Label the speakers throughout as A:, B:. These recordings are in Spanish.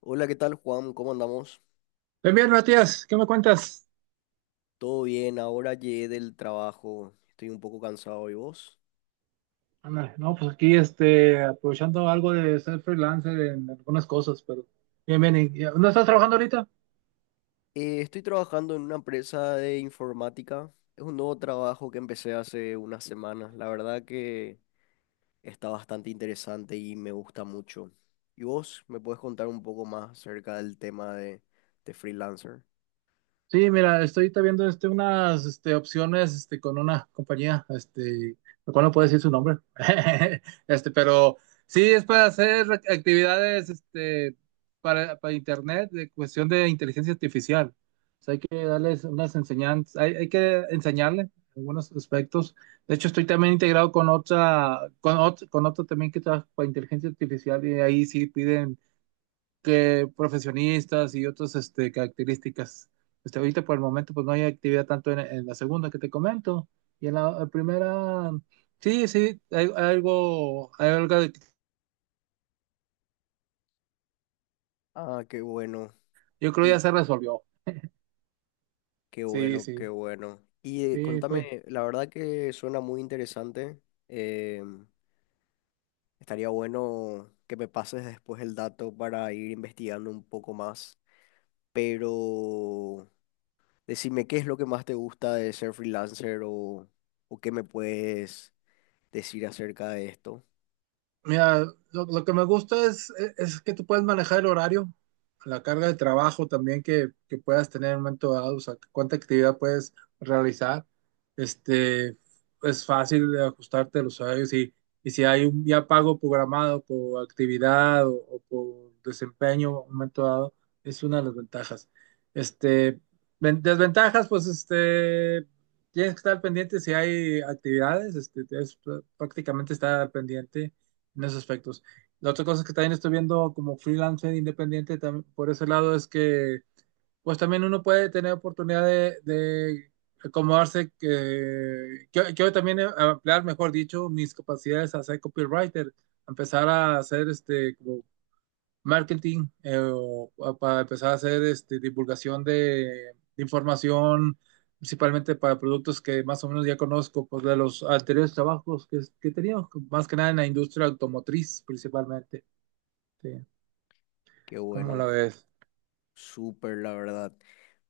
A: Hola, ¿qué tal, Juan? ¿Cómo andamos?
B: Bien, bien, Matías, ¿qué me cuentas?
A: Todo bien, ahora llegué del trabajo, estoy un poco cansado, ¿y vos?
B: Ándale, no, pues aquí aprovechando algo de ser freelancer en algunas cosas, pero bien, bien. ¿No estás trabajando ahorita?
A: Estoy trabajando en una empresa de informática, es un nuevo trabajo que empecé hace unas semanas, la verdad que está bastante interesante y me gusta mucho. ¿Y vos me puedes contar un poco más acerca del tema de freelancer?
B: Sí, mira, estoy ahorita viendo unas opciones con una compañía, lo cual no puedo decir su nombre. Pero sí es para hacer actividades para internet de cuestión de inteligencia artificial. O sea, hay que darles unas enseñanzas, hay que enseñarle algunos aspectos. De hecho, estoy también integrado con otra, con otro también que trabaja para inteligencia artificial y ahí sí piden que profesionistas y otras características. Ahorita por el momento pues no hay actividad tanto en la segunda que te comento, y en la primera sí, sí, hay algo que
A: Ah, qué bueno,
B: yo creo
A: y
B: ya se resolvió.
A: qué
B: Sí,
A: bueno, qué
B: sí,
A: bueno. Y
B: sí.
A: contame, la verdad que suena muy interesante. em, Estaría bueno que me pases después el dato para ir investigando un poco más. Pero decime qué es lo que más te gusta de ser freelancer o qué me puedes decir acerca de esto.
B: Mira, lo que me gusta es que tú puedes manejar el horario, la carga de trabajo también que puedas tener en un momento dado, o sea, cuánta actividad puedes realizar. Este, es fácil de ajustarte a los horarios, y si hay un ya pago programado por actividad o por desempeño en un momento dado, es una de las ventajas. Este, desventajas, pues tienes que estar pendiente si hay actividades, prácticamente estar pendiente en esos aspectos. La otra cosa que también estoy viendo como freelancer independiente, por ese lado, es que pues también uno puede tener oportunidad de acomodarse, que yo también ampliar, mejor dicho, mis capacidades a ser copywriter, empezar a hacer como marketing, o para empezar a hacer divulgación de información, principalmente para productos que más o menos ya conozco, pues de los anteriores trabajos que tenía, más que nada en la industria automotriz principalmente. Sí,
A: Qué
B: ¿cómo la
A: bueno,
B: ves?
A: súper la verdad.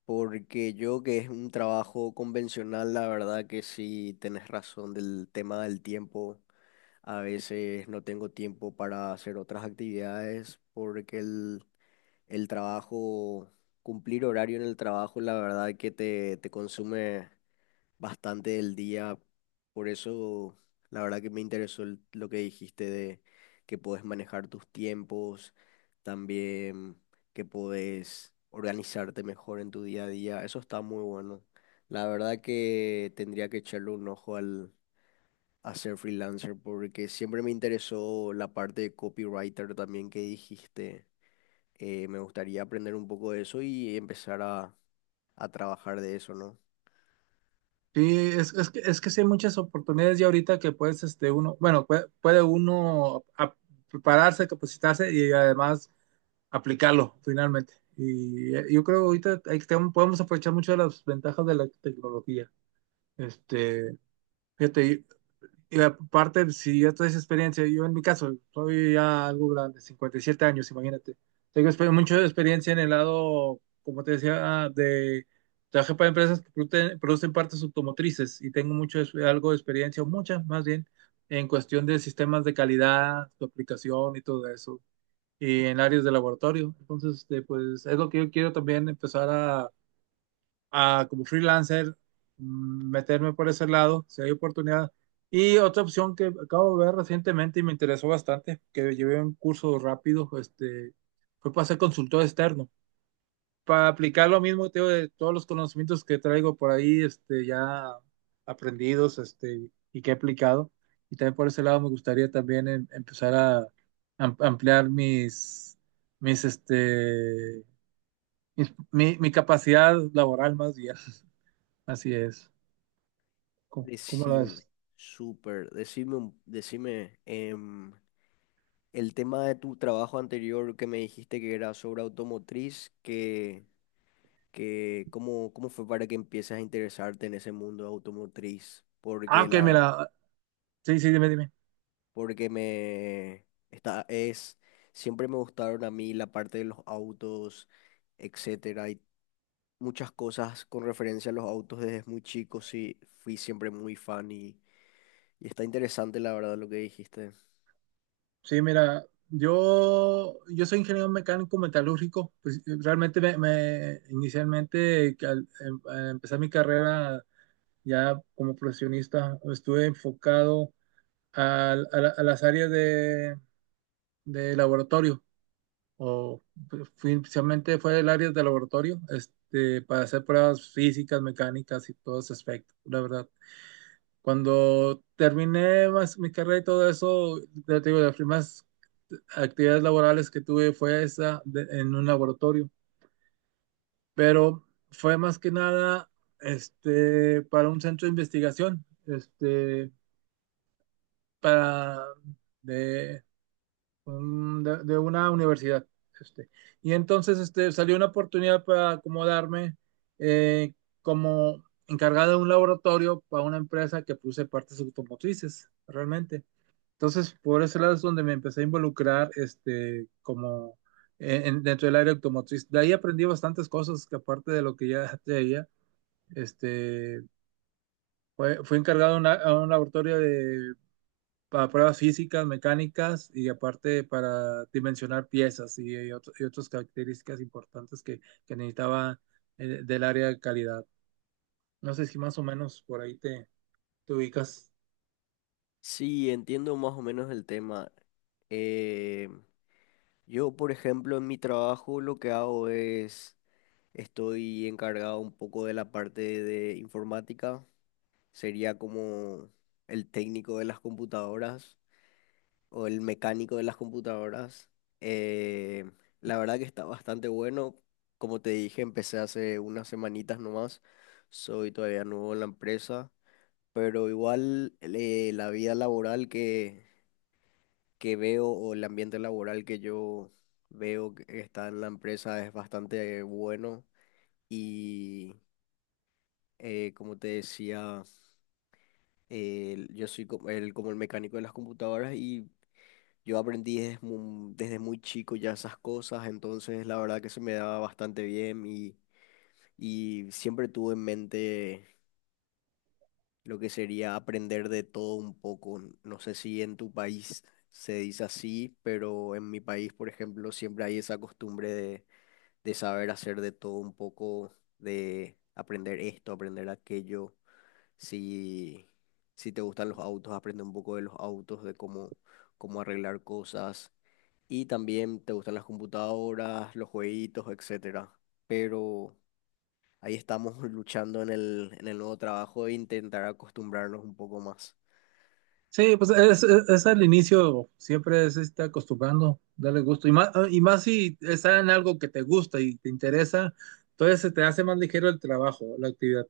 A: Porque yo que es un trabajo convencional, la verdad que sí tenés razón del tema del tiempo. A veces no tengo tiempo para hacer otras actividades porque el trabajo, cumplir horario en el trabajo, la verdad que te consume bastante del día. Por eso, la verdad que me interesó lo que dijiste de que podés manejar tus tiempos, también que podés organizarte mejor en tu día a día. Eso está muy bueno. La verdad que tendría que echarle un ojo al a ser freelancer porque siempre me interesó la parte de copywriter también que dijiste. Me gustaría aprender un poco de eso y empezar a trabajar de eso, ¿no?
B: Sí, es que sí hay muchas oportunidades ya ahorita que puedes, uno, bueno, puede uno prepararse, capacitarse y además aplicarlo finalmente. Y yo creo ahorita podemos aprovechar mucho de las ventajas de la tecnología. Este, fíjate, y aparte, si ya toda esa experiencia, yo en mi caso, soy ya algo grande, 57 años, imagínate. Tengo mucha experiencia en el lado, como te decía. De trabajé para empresas que producen partes automotrices y tengo mucho, algo de experiencia, o mucha más bien, en cuestión de sistemas de calidad, su aplicación y todo eso, y en áreas de laboratorio. Entonces, pues es lo que yo quiero también empezar a, como freelancer, meterme por ese lado, si hay oportunidad. Y otra opción que acabo de ver recientemente y me interesó bastante, que llevé un curso rápido, fue para ser consultor externo, para aplicar, lo mismo te digo, de todos los conocimientos que traigo por ahí, ya aprendidos, y que he aplicado. Y también por ese lado me gustaría también empezar a ampliar mis, mis, este, mis- mi capacidad laboral más bien. Así es. ¿Cómo lo
A: Decime,
B: ves?
A: súper, decime, decime, el tema de tu trabajo anterior que me dijiste que era sobre automotriz, que ¿cómo, cómo fue para que empieces a interesarte en ese mundo automotriz?
B: Ah,
A: Porque
B: ok, mira. Sí, sí, dime, dime.
A: porque es, siempre me gustaron a mí la parte de los autos, etcétera, y muchas cosas con referencia a los autos desde muy chico, sí, fui siempre muy fan y está interesante la verdad lo que dijiste.
B: Sí, mira, yo soy ingeniero mecánico metalúrgico. Pues realmente inicialmente, que al, al empezar mi carrera ya como profesionista, estuve enfocado a las áreas de laboratorio. O pues, inicialmente fue el área de laboratorio, para hacer pruebas físicas, mecánicas y todos esos aspectos, la verdad. Cuando terminé más mi carrera y todo eso, ya te digo, las primeras actividades laborales que tuve fue esa, en un laboratorio, pero fue más que nada para un centro de investigación, para de, de una universidad. Este. Y entonces salió una oportunidad para acomodarme, eh, como encargado de un laboratorio para una empresa que produce partes automotrices, realmente. Entonces, por ese lado es donde me empecé a involucrar, como dentro del área automotriz. De ahí aprendí bastantes cosas que, aparte de lo que ya traía, este, fui encargado de a un laboratorio para pruebas físicas, mecánicas, y aparte para dimensionar piezas y y otras características importantes que necesitaba, del área de calidad. No sé si más o menos por ahí te ubicas.
A: Sí, entiendo más o menos el tema. Eh, yo, por ejemplo, en mi trabajo lo que hago estoy encargado un poco de la parte de informática, sería como el técnico de las computadoras, o el mecánico de las computadoras. Eh, la verdad que está bastante bueno. Como te dije, empecé hace unas semanitas nomás. Soy todavía nuevo en la empresa, pero igual la vida laboral que veo o el ambiente laboral que yo veo que está en la empresa es bastante bueno. Y como te decía, yo soy como como el mecánico de las computadoras y yo aprendí desde muy chico ya esas cosas, entonces la verdad que se me daba bastante bien y siempre tuve en mente lo que sería aprender de todo un poco. No sé si en tu país se dice así, pero en mi país, por ejemplo, siempre hay esa costumbre de saber hacer de todo un poco, de aprender esto, aprender aquello. Si, si te gustan los autos, aprende un poco de los autos, de cómo arreglar cosas y también te gustan las computadoras, los jueguitos, etcétera. Pero ahí estamos luchando en en el nuevo trabajo e intentar acostumbrarnos un poco más.
B: Sí, pues es al inicio, siempre es está acostumbrando, darle gusto. Y más si está en algo que te gusta y te interesa, entonces se te hace más ligero el trabajo, la actividad.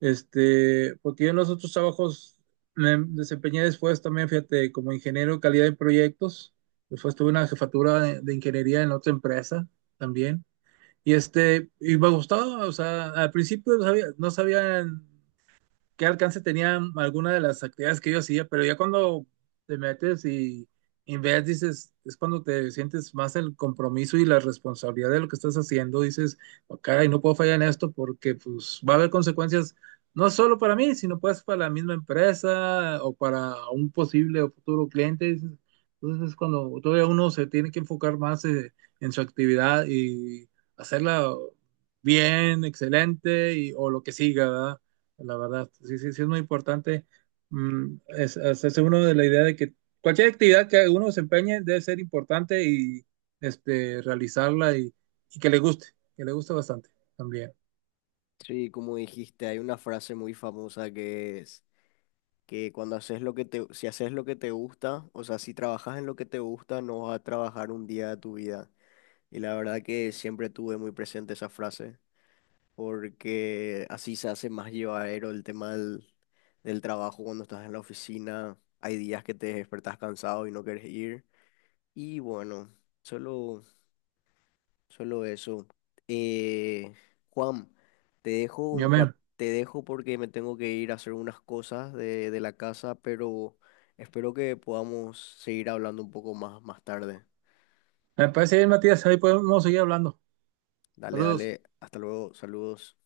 B: Porque yo en los otros trabajos me desempeñé después también, fíjate, como ingeniero de calidad de proyectos. Después tuve una jefatura de ingeniería en otra empresa también. Y me gustaba, o sea, al principio no sabía, no sabía qué alcance tenía alguna de las actividades que yo hacía, pero ya cuando te metes y ves, dices, es cuando te sientes más el compromiso y la responsabilidad de lo que estás haciendo. Dices: "Oh, caray, no puedo fallar en esto, porque pues va a haber consecuencias no solo para mí, sino pues para la misma empresa o para un posible o futuro cliente", dices. Entonces es cuando todavía uno se tiene que enfocar más, en su actividad, y hacerla bien, excelente, y o lo que siga, ¿verdad? La verdad. Sí, sí, sí, es muy importante, hacerse uno de la idea de que cualquier actividad que uno se empeñe debe ser importante, y realizarla, y que le guste bastante también.
A: Sí, como dijiste, hay una frase muy famosa que es que cuando haces lo que si haces lo que te gusta, o sea, si trabajas en lo que te gusta, no vas a trabajar un día de tu vida. Y la verdad que siempre tuve muy presente esa frase, porque así se hace más llevadero el tema del trabajo cuando estás en la oficina. Hay días que te despertás cansado y no quieres ir. Y bueno, solo, solo eso. Eh, Juan, te dejo
B: Yo
A: un ra-
B: me,
A: te dejo porque me tengo que ir a hacer unas cosas de la casa, pero espero que podamos seguir hablando un poco más más tarde.
B: me parece bien, Matías, ahí podemos seguir hablando.
A: Dale,
B: Saludos.
A: dale, hasta luego, saludos.